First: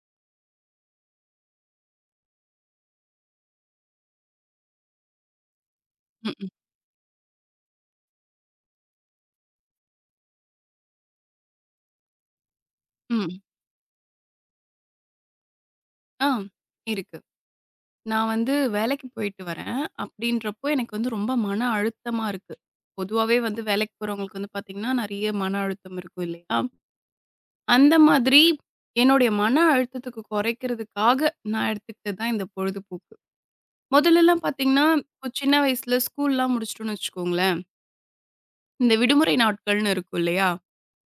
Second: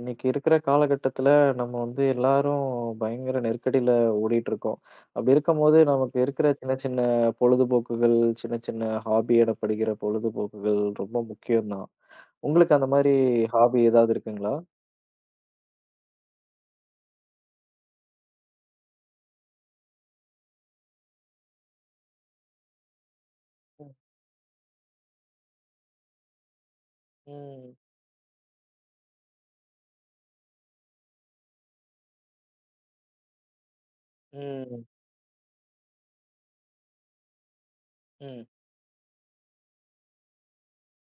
இன்னைக்கு இருக்கிற காலகட்டத்துல நம்ம வந்து எல்லாரும் பயங்கர நெருக்கடியில ஓடிட்டு இருக்கோம். அப்படி இருக்கும்போது நமக்கு ம்ஹ்ம். இருக்கிற சின்ன சின்ன பொழுதுபோக்குகள், சின்ன சின்ன ஹாபி எனப்படுகிற பொழுதுபோக்குகள் ரொம்ப முக்கியம் தான். உங்களுக்கு அந்த மாதிரி ம். ஹாபி ஏதாவது இருக்குங்களா? ஆ, இருக்கு. நான் வந்து வேலைக்கு போயிட்டு வரேன். அப்படின்றப்போ எனக்கு வந்து ரொம்ப மன அழுத்தமா இருக்கு. பொதுவாவே வந்து வேலைக்கு போறவங்களுக்கு வந்து பார்த்தீங்கன்னா, நெறைய மன அழுத்தம் இருக்கும் இல்லையா? ம், அந்த மாதிரி என்னுடைய மன அழுத்தத்துக்கு குறைக்கிறதுக்காக நான் எடுத்துக்கிட்டது தான் இந்த பொழுதுபோக்கு. ம், முதல்லலாம் ம், பார்த்தீங்கன்னா, இப்போ சின்ன வயசுல ஸ்கூல்லாம் முடிச்சுட்டோம்னு வச்சுக்கோங்களேன், ம், இந்த விடுமுறை நாட்கள்னு இருக்கும் இல்லையா?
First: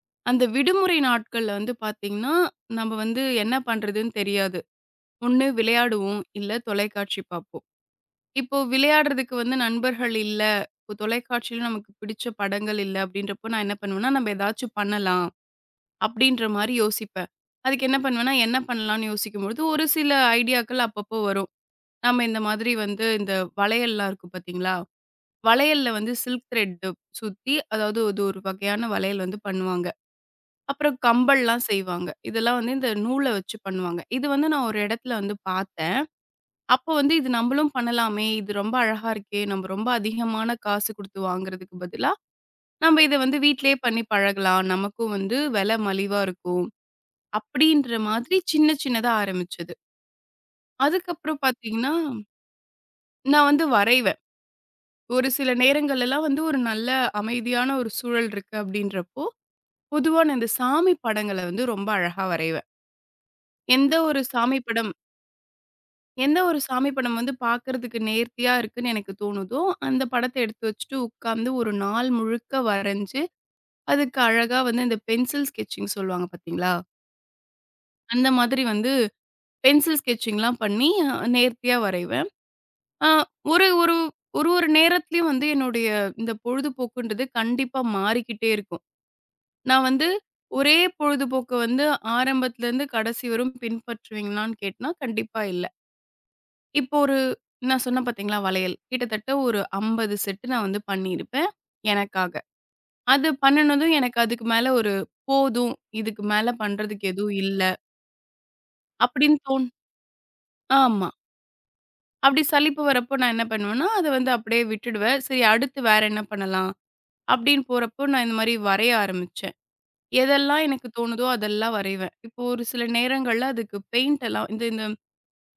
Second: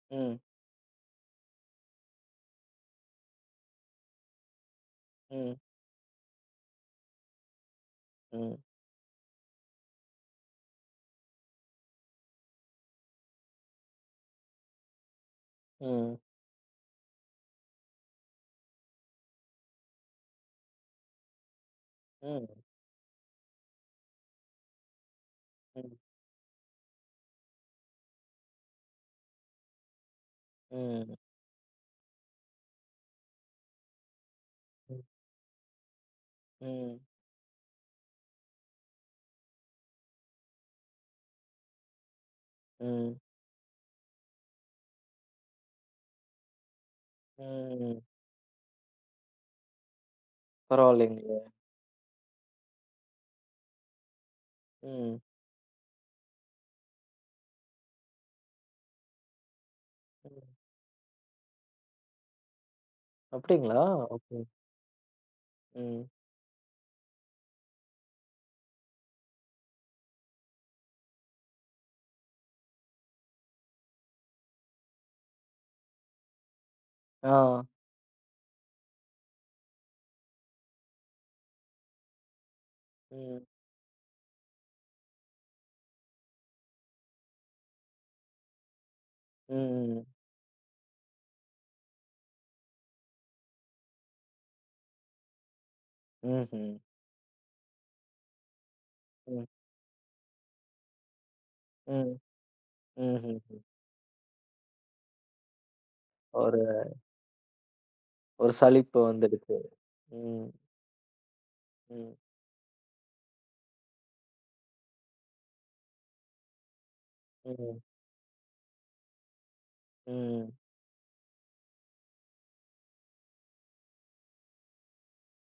ம், அந்த விடுமுறை நாட்கள்ல வந்து பார்த்தீங்கன்னா, நம்ம வந்து என்ன பண்றதுன்னு தெரியாது. ஒண்ணு ம், விளையாடுவோம், இல்ல தொலைக்காட்சி பார்ப்போம். இப்போ ம், விளையாடுறதுக்கு வந்து நண்பர்கள் இல்ல. இப்போ தொலைக்காட்சியில நமக்கு பிடிச்ச படங்கள் இல்ல அப்படின்றப்போ நான் என்ன பண்ணுவேன்னா, நம்ம ஏதாச்சும் பண்ணலாம் ம், அப்படின்ற மாரி யோசிப்பேன். அதுக்கு என்ன பண்ணுவேன்னா, என்ன பண்ணலான்னு யோசிக்கும்பொழுது ஒரு சில ஐடியாக்கள் அப்பப்போ வரும். நம்ம இந்த ம், மாதிரி வந்து இந்த வளையல்லாம் இருக்கும் பார்த்தீங்களா? வளையல்ல ம், வந்து சில்க் த்ரெட் சுத்தி அதாவது அது ஒரு வகையான வளையல் வந்து பண்ணுவாங்க. அப்புறம் ம், கம்பல்லாம் செய்வாங்க. இதெல்லாம் வந்து இந்த நூல வச்சு பண்ணுவாங்க. இது வந்து நான் ஒரு இடத்துல வந்து பார்த்தேன். அப்போ ம், வந்து இது நம்பளும் பண்ணலாமே! இது ரொம்ப அழகா இருக்கே! நம்ம ரொம்ப அதிகமான காசு குடுத்து வாங்குறதுக்கு பதிலா, நம்ம இத ம், வந்து வீட்லயே பண்ணி பழகலாம். நமக்கும் வந்து விலை மலிவா இருக்கும். அப்படின்ற ம். மாதிரி சின்ன சின்னதா ஆரம்பிச்சது. பரவாயில்லைங்களே. அதுக்கப்புறம் பார்த்தீங்கன்னா, நான் வந்து வரைவேன். ம், ஒரு சில நேரங்கள்லலாம் வந்து ஒரு நல்ல அமைதியான ஒரு சூழல் இருக்கு அப்படின்றப்போ, பொதுவா நான் இந்த ம். சாமி படங்கள வந்து ரொம்ப அழகா வரைவேன். அப்படிங்களா? எந்த ஒரு ஓகே. சாமி படம் ம். எந்த ஒரு சாமி படம் வந்து பார்க்கறதுக்கு நேர்த்தியா இருக்குன்னு எனக்கு தோணுதோ, அந்த படத்த எடுத்து வச்சுட்டு உட்கார்ந்து ஒரு நாள் முழுக்க வரைஞ்சு, அதுக்கு அழகா வந்து இந்த பென்சில் ஸ்கெட்சிங் சொல்லுவாங்க பார்த்தீங்களா? ஆ. அந்த மாதிரி வந்து பென்சில் ஸ்கெட்சிங்லாம் பண்ணி நேர்த்தியா வரைவேன். அ ம், ஒரு ஒரு ஒரு ஒரு நேரத்திலயும் வந்து என்னுடைய இந்த பொழுதுபோக்குன்றது கண்டிப்பா மாறிக்கிட்டே இருக்கும். நான் ம். வந்து ஒரே பொழுதுபோக்க வந்து ஆரம்பத்துலருந்து கடைசி வரும் பின்பற்றுவீங்களான்னு கேட்டனா, கண்டிப்பா இல்ல. ம்ஹ்ம். இப்போ ஒரு நான் சொன்னேன் பார்த்தீங்களா வளையல். கிட்டத்தட்ட ம். ஒரு 50 செட் நான் வந்து பண்ணியிருப்பேன், ம். எனக்காக. அது ம்ஹ்ஹ்ம். பண்ணுனதும் எனக்கு அதுக்கு மேல ஒரு போதும், இதுக்கு மேல ஒரு பண்றதுக்கு எதுவும் இல்ல ஒரு சலிப்பு அப்படின்னு வந்துடுச்சு. ம். ஆமா. ம். அப்படி சலிப்பு வரப்போ நான் என்ன பண்ணுவேன்னா, அத வந்து அப்படியே விட்டுடுவேன். சரி அடுத்து வேற என்ன பண்ணலாம்? அப்படின்னு ம். போறப்போ நான் இந்த மாரி வரைய ஆரம்பிச்சேன். ம். எதெல்லாம் எனக்கு தோணுதோ அதெல்லாம் வரைவேன். இப்போ ஒரு சில நேரங்கள்ல அதுக்கு பெயிண்ட் எல்லாம் இந்த இந்த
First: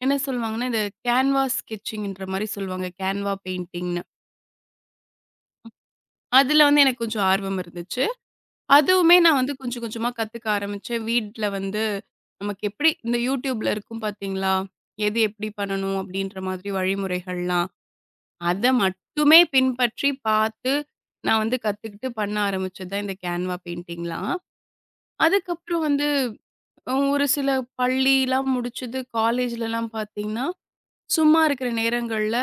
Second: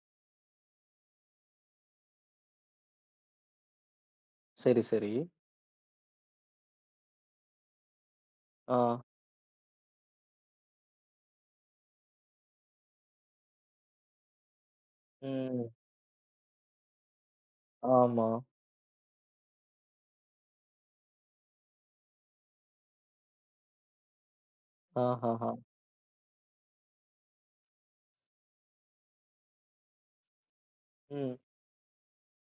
என்ன சொல்லுவாங்கன்னா, இந்த கேன்வாஸ் ஸ்கெட்சிங்ன்ற மாரி சொல்லுவாங்க. கேன்வா பெயிண்டிங்னு. சரி, சரி. அதுல வந்து எனக்கு கொஞ்சம் ஆர்வம் இருந்துச்சு. ஆ. அதுவுமே நான் வந்து கொஞ்சம் கொஞ்சமா கத்துக்க ஆரம்பிச்சேன். வீட்ல வந்து நமக்கு எப்படி இந்த YouTubeல இருக்கும் பார்த்தீங்களா? எது எப்படி ம். பண்ணணும் அப்படின்ற மாதிரி வழிமுறைகள்லாம். ஆமா. அத மட்டுமே பின்பற்றி பார்த்து நான் வந்து கத்துக்கிட்டு பண்ண ஆரம்பிச்சது தான் இந்த கேன்வா பெயிண்டிங்லாம். ஆஹஹா. அதுக்கப்புறம் வந்து ஒரு சில பள்ளிலாம் முடிச்சது காலேஜ்லலாம் பார்த்தீங்கன்னா, ம். சும்மா இருக்கிற நேரங்கள்ல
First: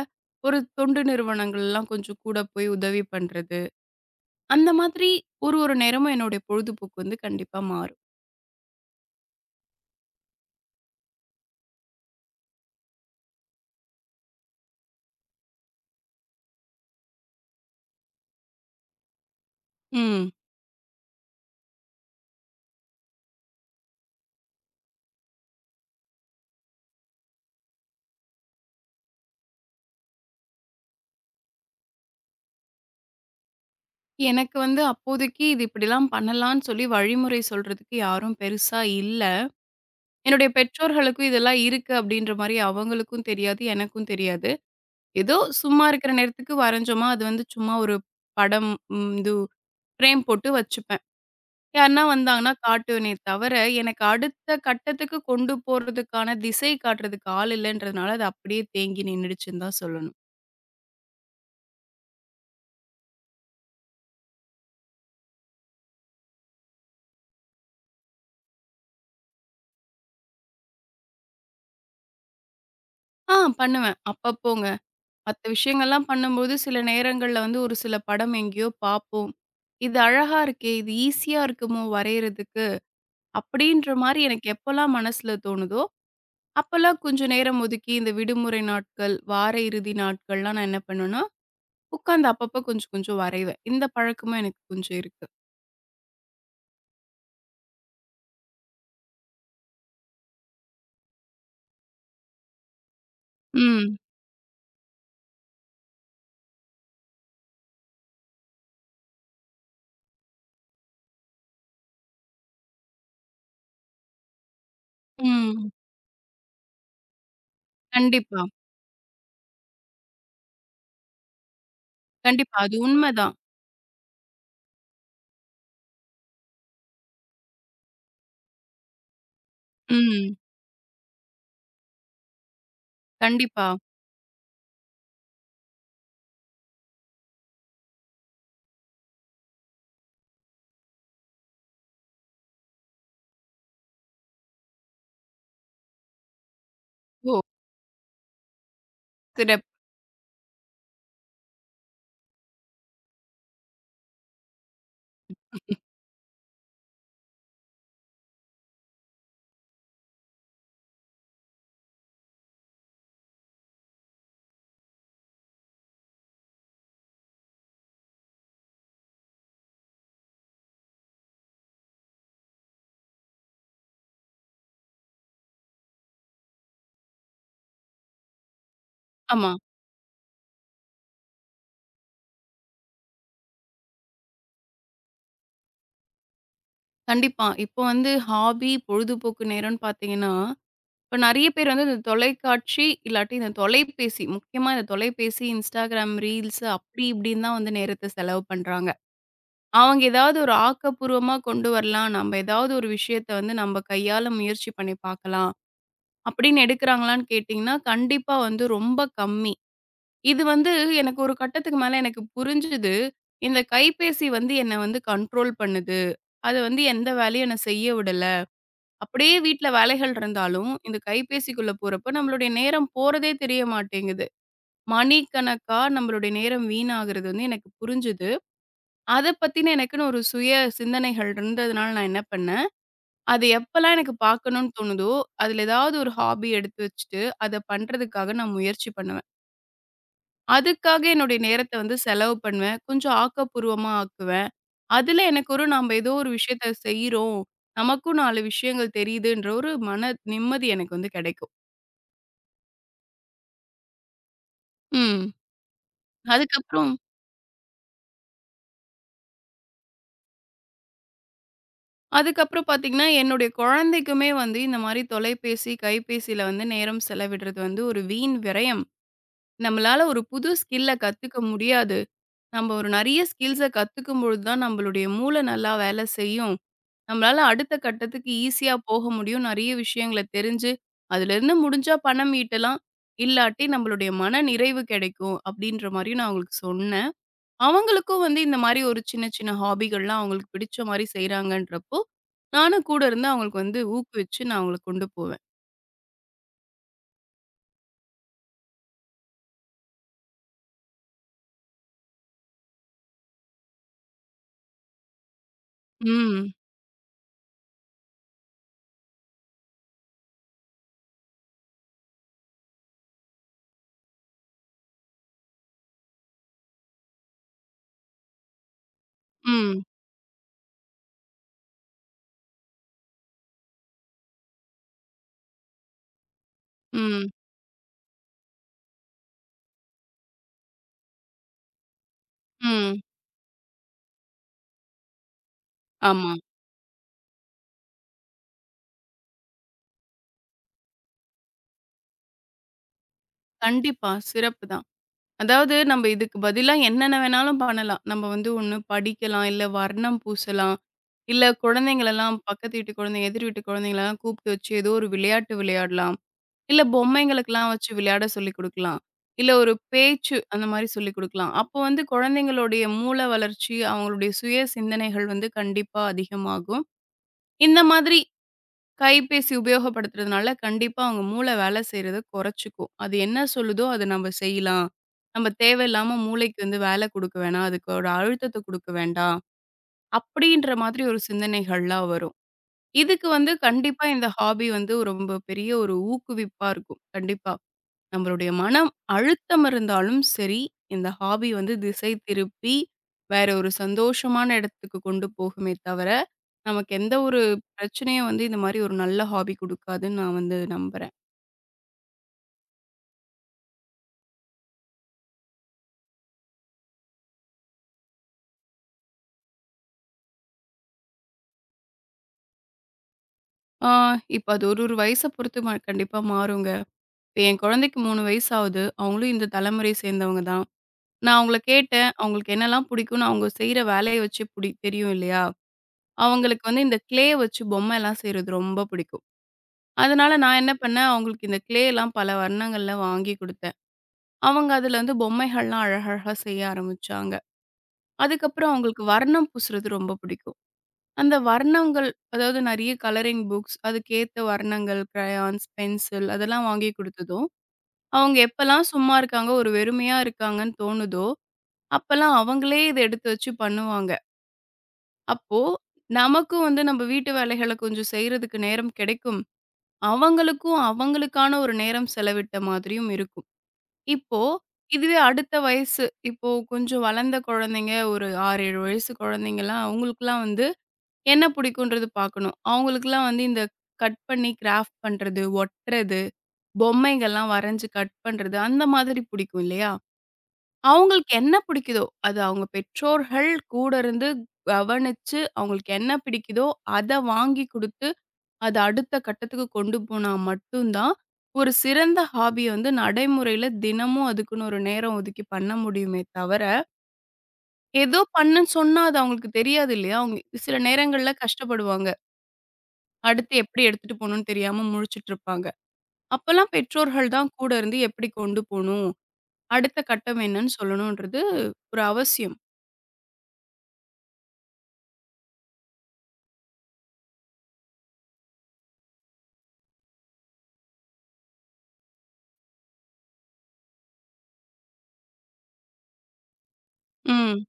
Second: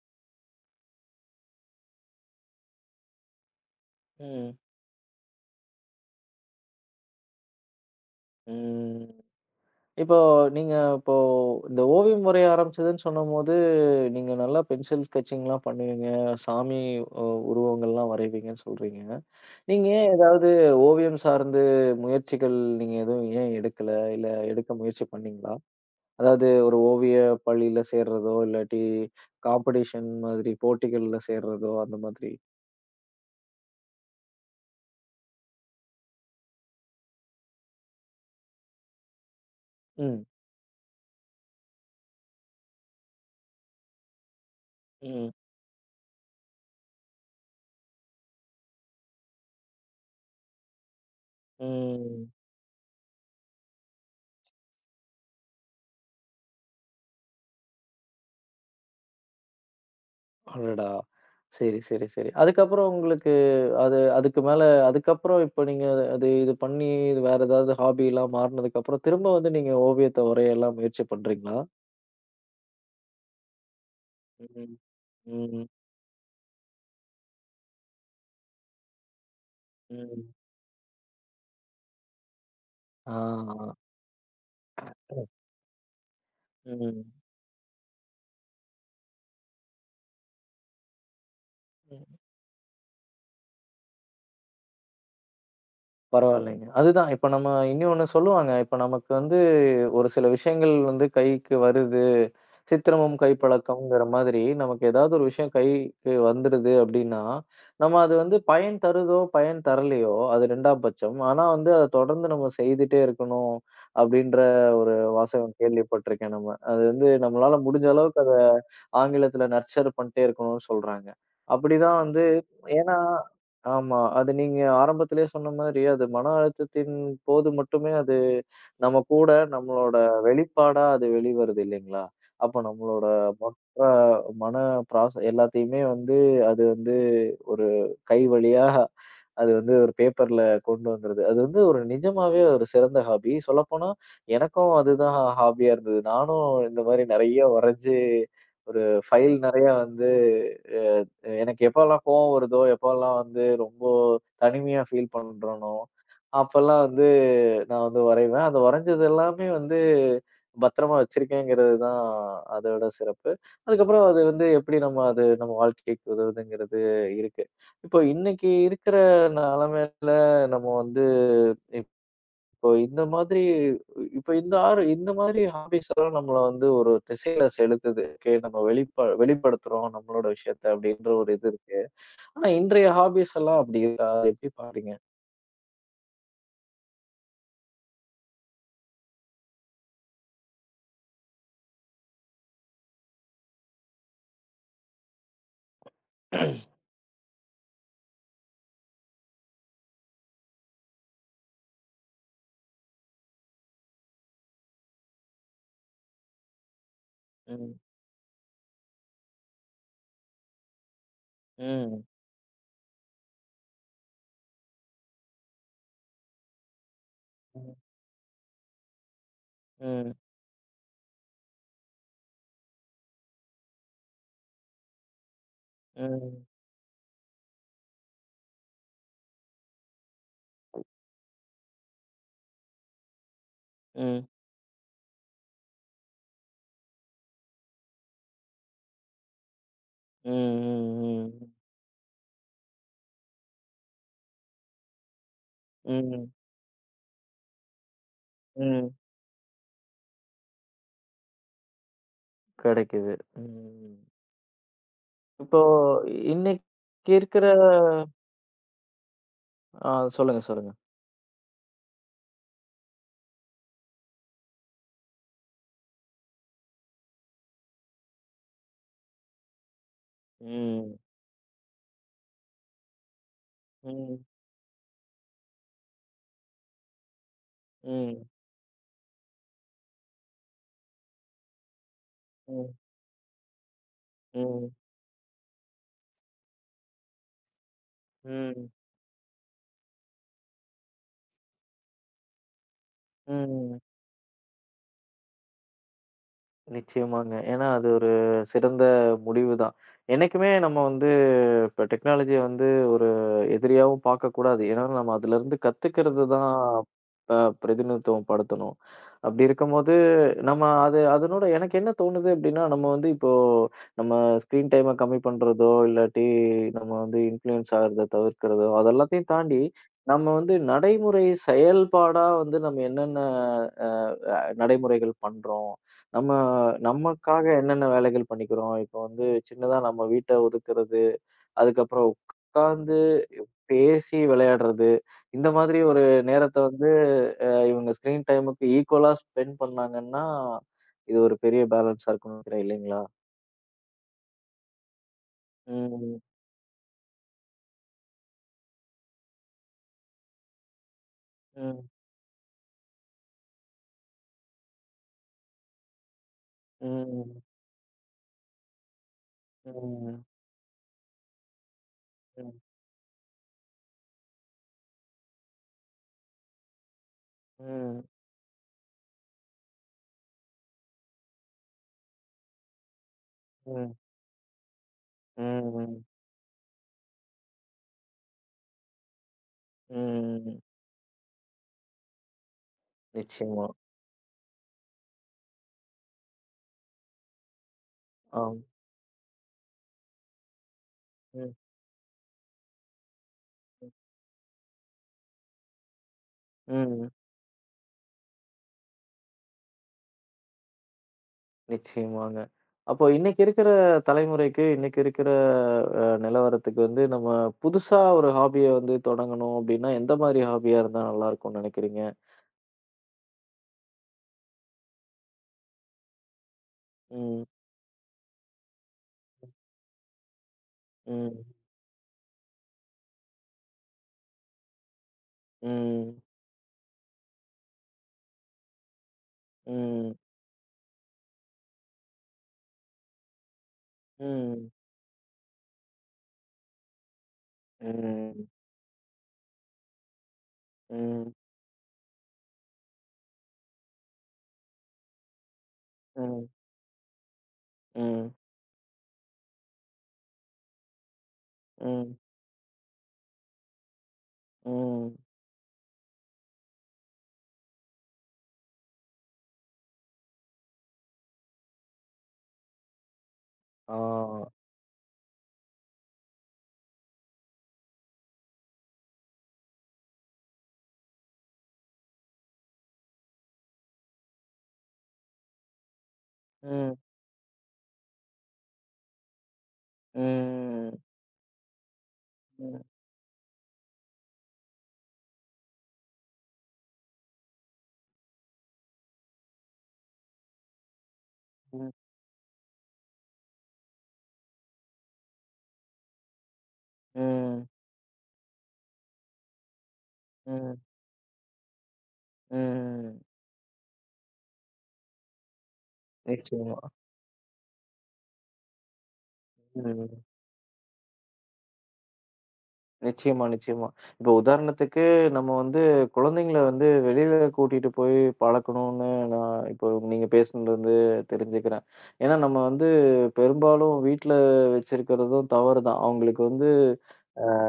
ஒரு தொண்டு நிறுவனங்கள்லாம் கொஞ்சம் கூட போய் உதவி பண்றது. ம். அந்த மாதிரி ஒரு ஒரு நேரமும் என்னுடைய பொழுதுபோக்கு வந்து கண்டிப்பா மாறும். ம். இப்போ நீங்க இப்போ இந்த ஓவியம் வரைய ஆரம்பிச்சதுன்னு சொன்னம்போது, நீங்க நல்லா பென்சில் ஸ்கெட்சிங்லாம் பண்ணுவீங்க. சாமி அ உருவங்கள்லாம் வரைவீங்கன்னு சொல்றீங்க. நீங்க ஏன் ம். ஏதாவது ஓவியம் சார்ந்து முயற்சிகள் நீங்க எதுவும் ஏன் எடுக்கல? இல்ல எடுக்க முயற்சி பண்ணீங்களா? அதாவது ஒரு ஓவிய பள்ளியில சேர்றதோ, இல்லாட்டி காம்படிஷன் மாதிரி போட்டிகள்ல சேர்றதோ அந்த மாதிரி. எனக்கு வந்து அப்போதைக்கு இது இப்படிலாம் பண்ணலான்னு சொல்லி வழிமுறை சொல்றதுக்கு யாரும் பெருசா இல்ல. ம், என்னுடைய பெற்றோர்களுக்கும் இதெல்லாம் இருக்கு அப்படின்ற மாரி அவங்களுக்கும் தெரியாது, எனக்கும் தெரியாது. ம், ஏதோ சும்மா இருக்கிற நேரத்துக்கு வரைஞ்சோமா, அது வந்து சும்மா ஒரு படம் இது ஃப்ரேம் போட்டு வச்சுப்பேன். யாருன்னா ம். வந்தாங்கன்னா காட்டுவேனே தவிர, எனக்கு அடுத்த கட்டத்துக்கு கொண்டு போறதுக்கான திசை காட்டுறதுக்கு ஆள் இல்லன்றதுனால, அது அப்படியே தேங்கி நின்னுடுச்சுன்னு தான் சொல்லணும். அடடா! சரி, சரி, சரி. அதுக்கப்புறம் உங்களுக்கு அது அதுக்கு மேல அதுக்கப்புறம் இப்ப நீங்க அது இது பண்ணி இது வேற ஏதாவது ஹாபிலாம் மாறுனதுக்கப்புறம் திரும்ப வந்து நீங்க ஓவியத்த வரையலாம் முயற்சி பண்றீங்களா? ஆ, பண்ணுவேன். அப்பப்போங்க. ம், மத்த ம், விஷயங்கள்லாம் பண்ணும்போது, சில நேரங்கள்ல வந்து ஒரு சில படம் எங்கேயோ பார்ப்போம். இது ம். அழகா இருக்கே! இது ஈஸியா இருக்குமோ வரையறதுக்கு. ஆ. அப்படின்ற மாரி எனக்கு எப்பலாம் மனசுல தோணுதோ, அப்பலாம் ம். கொஞ்சம் நேரம் ஒதுக்கி இந்த விடுமுறை நாட்கள், வார இறுதி நாட்கள்லாம் நான் என்ன பண்ணுவேன்னா, உட்காந்து அப்பப்போ கொஞ்சம் கொஞ்சம் வரைவேன். இந்த பழக்கமும் எனக்கு கொஞ்சம் இருக்கு. பரவாயில்லைங்க. அதுதான் இப்ப நம்ம இன்னொன்னு சொல்லுவாங்க. இப்ப நமக்கு வந்து ஒரு சில விஷயங்கள் வந்து கைக்கு வருது. சித்திரமும் ம். கைப்பழக்கம்ங்கிற மாதிரி நமக்கு ஏதாவது ஒரு விஷயம் கைக்கு வந்துடுது அப்படின்னா, நம்ம அது வந்து பயன் தருதோ, பயன் தரலையோ அது 2ஆம் பட்சம். ஆனா வந்து அத தொடர்ந்து நம்ம செய்துட்டே இருக்கணும் அப்படின்ற ஒரு வாசகம் ம். கேள்விப்பட்டிருக்கேன் நம்ம. அது வந்து நம்மளால முடிஞ்ச அளவுக்கு அத கண்டிப்பா. ஆங்கிலத்துல நர்ச்சர் பண்ணிட்டே இருக்கணும்னு சொல்றாங்க. அப்படிதான் வந்து கண்டிப்பா. அது ஏன்னா உண்மதான். ஆமா. அது நீங்க ஆரம்பத்திலேயே சொன்ன மாதிரி, அது மன அழுத்தத்தின் போது மட்டுமே அது நம்ம கூட நம்மளோட ம். வெளிப்பாடா அது வெளிவருது இல்லைங்களா? அப்ப நம்மளோட கண்டிப்பா. மொத்த மன ப்ராச எல்லாத்தையுமே வந்து அது வந்து ஒரு கை வழியா அது வந்து ஒரு பேப்பர்ல கொண்டு வந்துறது. அது வந்து ஒரு நிஜமாவே ஒரு சிறந்த ஹாபி. சொல்லப்போனா எனக்கும் அதுதான் ஹாபியா இருந்தது. நானும் இந்த மாரி நெறைய ஓ! வரைஞ்சு ஒரு ஃபைல் சிறப் நெறையா வந்து அ எனக்கு எப்பலாம் கோவம் வருதோ, எப்பலாம் வந்து ரொம்ப தனிமையா ஃபீல் பண்றேனோ, அப்பலாம் வந்து நான் வந்து வரைவேன். அது வரைஞ்சது எல்லாமே வந்து பத்திரமா வச்சிருக்கேங்கிறது தான் அதோட சிறப்பு. அதுக்கப்புறம் அது வந்து எப்படி நம்ம அது நம்ம வாழ்க்கைக்கு உதவுதுங்கிறது இருக்கு. இப்போ இன்னைக்கு இருக்கிற நிலைமையில நம்ம வந்து இப்போ இந்த மாதிரி இப்போ இந்த ஆறு இந்த மாதிரி ஹாபீஸ் எல்லாம் நம்மள வந்து ஒரு திசையில செலுத்துது. ஓகே நம்ம ஆமா. வெளிப்படுத்துறோம் நம்மளோட விஷயத்த அப்படின்ற ஒரு இது இருக்கு. ஆனா இன்றைய ஹாபீஸ் எல்லாம் அப்படி இருக்கா? அதை எப்படி பாக்குறீங்க? கண்டிப்பா. இப்போ வந்து ஹாபி, பொழுதுபோக்கு நேரம்ன்னு பார்த்தீங்கன்னா, இப்ப நெறைய பேர் வந்து இந்த தொலைக்காட்சி, இல்லாட்டி இந்த தொலைபேசி, முக்கியமா இந்த தொலைபேசி, Instagram ரீல்ஸ் அப்படி இப்படின்னு தான் வந்து நேரத்த செலவு பண்றாங்க. அவங்க ஏதாவது ஒரு ஆக்கப்பூர்வமா கொண்டு வரலாம், நம்ம ஏதாவது ஒரு விஷயத்த வந்து நம்ம கையால முயற்சி பண்ணி பார்க்கலாம், அப்படின்னு எடுக்கிறாங்களான்னு கேட்டீங்கன்னா, ம். கண்டிப்பா வந்து ரொம்ப கம்மி. இது வந்து எனக்கு ஒரு கட்டத்துக்கு மேல ம். எனக்கு புரிஞ்சுது. இந்த கைபேசி வந்து என்ன வந்து கண்ட்ரோல் பண்ணுது. அது வந்து எந்த வேலையும் என்ன ம். செய்ய விடல. அப்படியே வீட்ல வேலைகள் ம். இருந்தாலும், இந்த கைபேசிக்குள்ள போறப்ப நம்மளுடைய நேரம் போறதே தெரிய மாட்டேங்குது. மணிக்கணக்கா நம்மளுடைய ம். நேரம் வீணாகுறது வந்து எனக்கு புரிஞ்சுது. அத பத்தின எனக்குன்னு ஒரு சுய சிந்தனைகள் இருந்ததுனால நான் என்ன பண்ணேன், அது எப்பலாம் எனக்கு ம். பார்க்கணும்னு தோணுதோ, அதுல ஏதாவது ஒரு ஹாபி எடுத்து வச்சுட்டு, அத பண்றதுக்காக நான் முயற்சி பண்ணுவேன். ம், அதுக்காக ம், என்னுடைய ம். நேரத்த வந்து செலவு பண்ணுவேன். கொஞ்சம் ஆக்கப்பூர்வமா ஆக்குவேன். அதுல எனக்கு ஒரு நாம ஏதோ ம், ஒரு விஷயத்த செய்றோம். நமக்கும் 4 ம். விஷயங்கள் தெரியுதுன்ற ஒரு மன நிம்மதி எனக்கு வந்து கிடைக்கும். கிடைக்குது. ம். ம். இப்போ இன்னைக்கு அதுக்கப்புறம் இருக்கிற ஆ சொல்லுங்க, சொல்லுங்க. அதுக்கப்புறம் பார்த்தீங்கன்னா, என்னுடைய குழந்தைக்குமே வந்து இந்த மாரி தொலைபேசி, கைபேசியில வந்து நேரம் செலவிடுறது வந்து ஒரு வீண் விரயம். நம்மளால ஒரு புது ஸ்கில்ல ம், கத்துக்க முடியாது. நம்ம ஒரு நெறைய ஸ்கில்ஸ ம், கத்துக்கும்பொழுது தான் நம்மளுடைய மூளை நல்லா வேலை செய்யும். நம்மளால அடுத்த ம், கட்டத்துக்கு ஈஸியா போக முடியும். நெறைய விஷயங்கள தெரிஞ்சு, அதுலேருந்து முடிஞ்சா பணம் ம், ஈட்டலாம். இல்லாட்டி நம்மளுடைய மன ம், நிறைவு கிடைக்கும். அப்படின்ற மாரியும் நான் அவங்களுக்கு சொன்னேன். அவங்களுக்கும் வந்து இந்த ம், மாரி ஒரு சின்ன சின்ன ஹாபிகள்லாம் அவங்களுக்கு பிடிச்ச மாரி செய்றாங்கன்றப்போ, நானும் கூட இருந்து அவங்களுக்கு ம். வந்து ஊக்குவிச்சு நான் அவங்கள கொண்டு போவேன். நிச்சயமாங்க. ஏன்னா அது ஒரு சிறந்த முடிவுதான். என்னைக்குமே நம்ம வந்து இப்ப டெக்னாலஜிய வந்து ஒரு எதிரியாவும் பார்க்கக்கூடாது. ஏன்னா, நம்ம அதுலருந்து கத்துக்கிறது தான் ம். ப பிரதிநிதித்துவம் படுத்தணும். அப்படி இருக்கும்போது, நம்ம அது அதனோட எனக்கு என்ன தோணுது அப்படின்னா, நம்ம வந்து இப்போ நம்ம ஸ்க்ரீன் டைம கம்மி பண்றதோ, இல்லாட்டி நம்ம வந்து இன்ஃப்ளூயன்ஸ் ஆகுறத தவிர்க்கிறதோ, அது எல்லாத்தையும் தாண்டி ம். நம்ம வந்து நடைமுறை செயல்பாடா வந்து நம்ம என்னென்ன அ அ நடைமுறைகள் பண்றோம்? நம்ம ம். நமக்காக என்னென்ன வேலைகள் பண்ணிக்கிறோம்? இப்போ வந்து சின்னதா நம்ம வீட்ட ஒதுக்குறது அதுக்கப்புறம் உட்கார்ந்து ம். பேசி விளையாடுறது. இந்த மாதிரி ஒரு ஆமா. நேரத்த வந்து இவங்க ஸ்கிரீன் டைமுக்கு ஈக்குவலா ஸ்பெண்ட் பண்ணாங்கன்னா, இது ஒரு பெரிய பேலன்ஸா இருக்கும்னு நினைக்கிறேன் இல்லைங்களா? கண்டிப்பா. சிறப்பு தான். அதாவது ம், நம்ம ம், இதுக்கு பதிலா என்னென்ன வேணாலும் பண்ணலாம். நம்ம வந்து ஒண்ணு படிக்கலாம், இல்ல வர்ணம் பூசலாம், இல்ல ம், குழந்தைங்களெல்லாம் பக்கத்து வீட்டு குழந்தைங்க, எதிர் வீட்டு குழந்தைங்களலாம் கூப்பிட்டு வச்சு ஏதோ ஒரு விளையாட்டு விளையாடலாம். இல்ல ம், பொம்மைங்களுக்கெல்லாம் வச்சு விளையாட சொல்லிக் குடுக்கலாம். இல்ல ஒரு ம், பேச்சு அந்த மாரி சொல்லிக் குடுக்கலாம். அப்போ வந்து ம், குழந்தைங்களுடைய மூள வளர்ச்சி, அவங்களுடைய சுய சிந்தனைகள் வந்து கண்டிப்பா அதிகமாகும். இந்த ம், மாதிரி கைபேசி உபயோகப்படுத்துறதுனால கண்டிப்பா அவங்க மூளை வேலை செய்றத குறைச்சுக்கும். அது என்ன சொல்லுதோ ம், அத நம்ம செய்யலாம். நம்ம ம், தேவையில்லாம மூளைக்கு வந்து வேலை குடுக்க வேணாம். அதுக்கு ஒரு அழுத்தத்த குடுக்க வேண்டாம். ம். அப்படின்ற மாதிரி ஒரு சிந்தனைகள்லாம் வரும். இதுக்கு வந்து நிச்சயமா. கண்டிப்பா இந்த ஹாபி வந்து ஒரு ரொம்ப பெரிய ஒரு ஊக்குவிப்பா இருக்கும். கண்டிப்பா. நம்மளுடைய ஆம். மனம் அழுத்தம் இருந்தாலும் சரி, இந்த ஹாபி ம், வந்து திசை திருப்பி, வேற ஒரு ம், சந்தோஷமான இடத்துக்கு கொண்டு போகுமே தவிர, நமக்கு ம். எந்த ஒரு பிரச்சனையும் வந்து இந்த மாரி ஒரு நல்ல ஹாபி குடுக்காதுன்னு நான் வந்து நம்புறேன். நிச்சயமாங்க. அப்போ இன்னைக்கு இருக்கிற தலைமுறைக்கு, இன்னைக்கு இருக்கிற நிலவரத்துக்கு வந்து நம்ம புதுசா ஒரு ஹாபிய வந்து தொடங்கணும் அப்டின்னா, எந்த மாரி ஹாபியா இருந்தா நல்லாருக்கும்னு நெனைக்கிறீங்க? ஆ, இப்ப அது ஒரு ஒரு வயச பொறுத்து கண்டிப்பா மாறுங்க. இப்ப ம், என் குழந்தைக்கு 3 வயசு ஆவுது. அவங்களும் இந்த தலைமுறைய சேர்ந்தவங்க தான். நான் ம், அவங்கள கேட்டேன், அவங்களுக்கு என்னலாம் புடிக்கும்னு அவங்க செய்ற வேலைய வச்சு புடி தெரியும் இல்லையா? ம், அவங்களுக்கு வந்து இந்த கிளே வச்சு பொம்மைலாம் செய்றது ரொம்ப பிடிக்கும். ம், அதனால நான் என்ன பண்ணேன், அவங்களுக்கு இந்த க்ளேலாம் பல வண்ணங்கள்ல வாங்கி குடுத்தேன். ம், அவங்க அதுல வந்து பொம்மைகள்லாம் அழகழகா செய்ய ஆரம்பிச்சாங்க. ம், ம், அதுக்கப்புறம் அவங்களுக்கு வர்ணம் பூசுறது ரொம்ப பிடிக்கும். ம், அந்த வர்ணங்கள் அதாவது நெறைய கலரிங் புக்ஸ், அதுக்கேத்த வர்ணங்கள், கிரையான்ஸ், பென்சில் ம், அதெல்லாம் வாங்கி குடுத்ததும், ம், அவங்க எப்பலாம் சும்மா இருக்காங்க, ஒரு வெறுமையா இருக்காங்கன்னு தோணுதோ, அப்பலாம் அவங்களே இத எடுத்து வச்சு பண்ணுவாங்க. ம். அப்போ நமக்கும் வந்து நம்ம வீட்டு வேலைகள கொஞ்சம் செய்றதுக்கு நேரம் கிடைக்கும். அவங்களுக்கும் அவங்களுக்கான ஒரு நேரம் செலவிட்ட மாதிரியும் இருக்கும். ஆ. இப்போ, இதுவே அடுத்த வயசு, இப்போ கொஞ்சம் வளர்ந்த குழந்தைங்க, ஒரு 6, 7 வயசு குழந்தைங்கலாம், அவங்களுக்குலாம் வந்து என்ன பிடிக்குன்றது பார்க்கணும். அவங்களுக்குலாம் வந்து இந்த கட் பண்ணி கிராஃப்ட் பண்றது, ஒட்டுறது, ம், பொம்மைகள்லாம் வரைஞ்சு கட் பண்றது, அந்த மாதிரி பிடிக்கும் இல்லையா? ம், அவங்களுக்கு என்ன பிடிக்குதோ, அது அவங்க ம், பெற்றோர்கள் கூட இருந்து கவனிச்சு, அவங்களுக்கு என்ன பிடிக்குதோ, அத வாங்கி குடுத்து அது அடுத்த கட்டத்துக்கு கொண்டு போனா மட்டும் தான், ஒரு ம், சிறந்த ஹாபிய வந்து நடைமுறையில தினமும் அதுக்குன்னு ஒரு நேரம் ஒதுக்கி பண்ண முடியுமே தவிர, ம், ஏதோ பண்ணுன்னு சொன்னா அது அவங்களுக்கு தெரியாது இல்லையா? அவங்க சில ம், நேரங்கள்ல கஷ்டப்படுவாங்க. ம். அடுத்து எப்படி எடுத்துட்டு போணும்னு தெரியாம முழிச்சுட்டுருப்பாங்க. அப்பலாம் நிச்சயமா. பெற்றோர்கள் தான் கூட இருந்து எப்படி கொண்டு போணும், அடுத்த ம். கட்டம் என்னன்னு சொல்லணுன்றது ஒரு அவசியம். நிச்சயமா, நிச்சயமா. இப்போ உதாரணத்துக்கு நம்ம வந்து குழந்தைங்கள வந்து வெளியில கூட்டிட்டு போய் பழக்கணும்னு நான் இப்போ நீங்க பேசுனதுலருந்து தெரிஞ்சுக்கிறேன். ஏன்னா நம்ம வந்து பெரும்பாலும் வீட்ல வச்சிருக்கிறதும் தவறு தான். அவங்களுக்கு வந்து அ ம்,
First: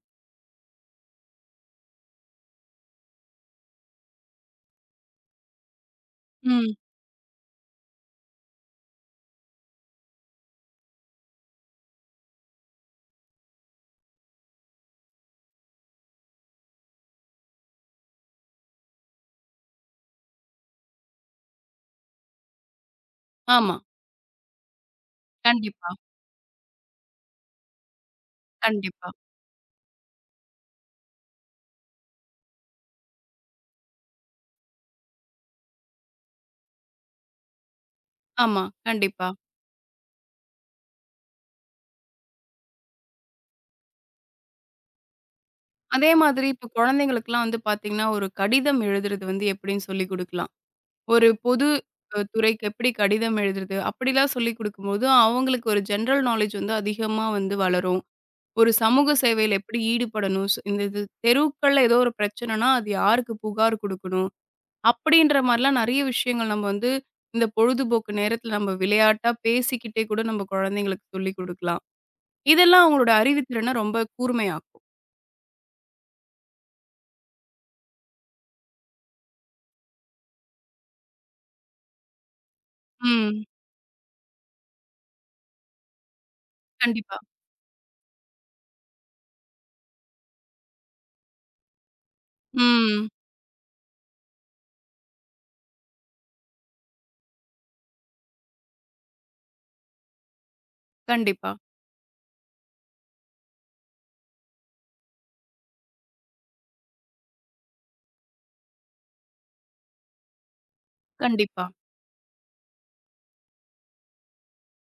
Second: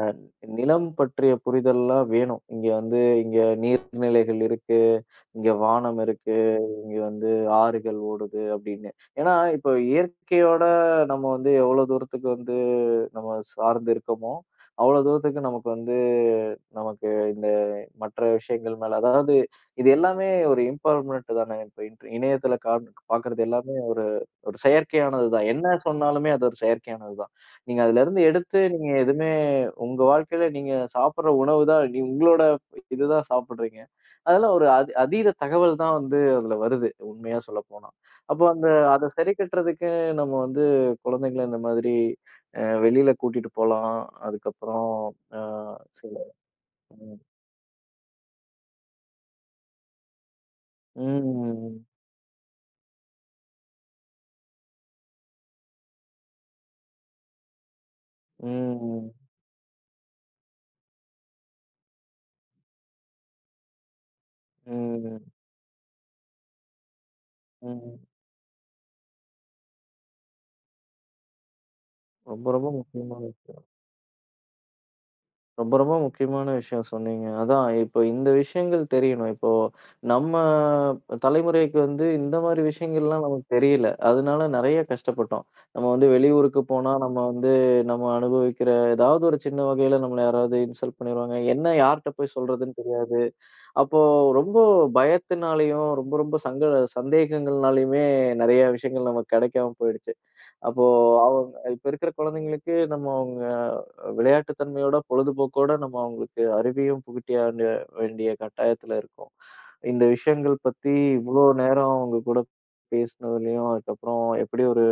நிலம் பற்றிய புரிதல்லாம் வேணும். இங்க வந்து இங்க நீர்நிலைகள் இருக்கு, இங்க வானம் இருக்கு. ம். இங்க வந்து ஆறுகள் ஓடுது அப்படின்னு. ஏன்னா, இப்போ இயற்கையோட நம்ம வந்து எவ்வளோ தூரத்துக்கு வந்து நம்ம சார்ந்து இருக்கோமோ, அவ்வளோ தூரத்துக்கு நமக்கு வந்து நமக்கு இந்த மற்ற விஷயங்கள் மேல அதாவது இது எல்லாமே ஒரு இம்பெர்மனன்ட் தானே. இப்ப இணையத்துல பார்க்குறது ஆமா. எல்லாமே ஒரு ஒரு செயற்கையானது தான். என்ன கண்டிப்பா, சொன்னாலுமே அது ஒரு செயற்கையானது தான். நீங்க அதுலருந்து எடுத்து நீங்க கண்டிப்பா. எதுவுமே உங்க வாழ்க்கையில நீங்க சாப்பிடுற உணவு தான் உங்களோட இதுதான் சாப்பிடுறீங்க. அதெல்லாம் ஒரு அதீத தகவல் தான் வந்து அதுல வருது உண்மையா சொல்லப்போனா. அப்போ ஆமா, அந்த அத கண்டிப்பா. சரி கட்டுறதுக்கு நம்ம வந்து குழந்தைங்கள இந்த மாதிரி வெளியில கூட்டிட்டு போலாம். அதுக்கப்புறம் அ அதே சில மாதிரி இப்ப ம். குழந்தைங்களுக்குலாம் வந்து பார்த்தீங்கன்னா, ஒரு கடிதம் எழுதுறது வந்து எப்படின்னு சொல்லிக் குடுக்கலாம். ஒரு பொது ம். துறைக்கு எப்படி கடிதம் எழுதுறது? அப்படிலாம் சொல்லிக் குடுக்கும்போது, அவங்களுக்கு ஒரு ஜெனரல் நாலேட்ஜ் வந்து அதிகமா வந்து வளரும். ஒரு சமூக ம். சேவையில எப்படி ஈடுபடணும்? இந்த இது தெருக்கள்ல ஏதோ ஒரு பிரச்சனைனா, அது யாருக்கு புகார் குடுக்கணும்? ம். அப்படின்ற மாரிலாம் நெறைய விஷயங்கள் நம்ம வந்து இந்த ம். பொழுதுபோக்கு நேரத்துல நம்ம விளையாட்டா பேசிக்கிட்டே கூட நம்ம குழந்தைங்களுக்கு சொல்லிக் குடுக்கலாம். ரொம்ப ரொம்ப இதெல்லாம் அவங்களோட முக்கியமானது. அறிவுத்திறன ரொம்ப கூர்மையாக்கும். ரொம்ப ரொம்ப முக்கியமான விஷயம் சொன்னீங்க. அதான் இப்போ இந்த விஷயங்கள் தெரியணும். இப்போ நம்ம தலைமுறைக்கு வந்து இந்த மாரி விஷயங்கள்லாம் ம். நமக்கு தெரியல. அதனால நெறைய கஷ்டப்பட்டோம். நம்ம வந்து வெளியூருக்கு போனா நம்ம கண்டிப்பா. வந்து நம்ம அனுபவிக்கிற ஏதாவது ஒரு சின்ன வகையில நம்மள யாராவது இன்சல்ட் பண்ணிருவாங்க. என்ன யார்ட்ட போய் சொல்றதுன்னு ம். தெரியாது. அப்போ ரொம்ப பயத்தினாலயும், ரொம்ப ரொம்ப சந்தேகங்கள்னாலயுமே நெறைய விஷயங்கள் நமக்கு கிடைக்காம போயிடுச்சு. அப்போ கண்டிப்பா, அவங்க இப்ப இருக்கிற குழந்தைங்களுக்கு நம்ம அவங்க விளையாட்டு தன்மையோட, பொழுதுபோக்கோட நம்ம அவங்களுக்கு அறிவையும் புகுட்டிய வேண்டிய வேண்டிய கட்டாயத்துல இருக்கோம். இந்த விஷயங்கள் பத்தி இவ்ளோ கண்டிப்பா. நேரம் உங்க கூட பேசினதுலயும், அதுக்கப்புறம் எப்படி ஒரு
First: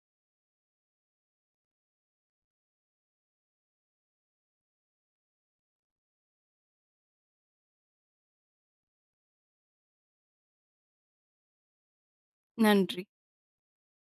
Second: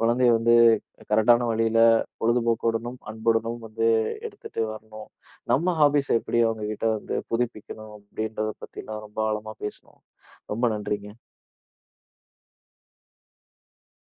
குழந்தைய வந்து கரெக்டான வழியில பொழுதுபோக்குடனும், அன்புடனும் வந்து எடுத்துட்டு வரணும். நம்ம ஹாபீஸ எப்படி அவங்க கிட்ட வந்து புதுப்பிக்கணும் அப்படின்றத பத்திலாம் ரொம்ப ஆழமா பேசினோம். ரொம்ப நன்றிங்க. நன்றி.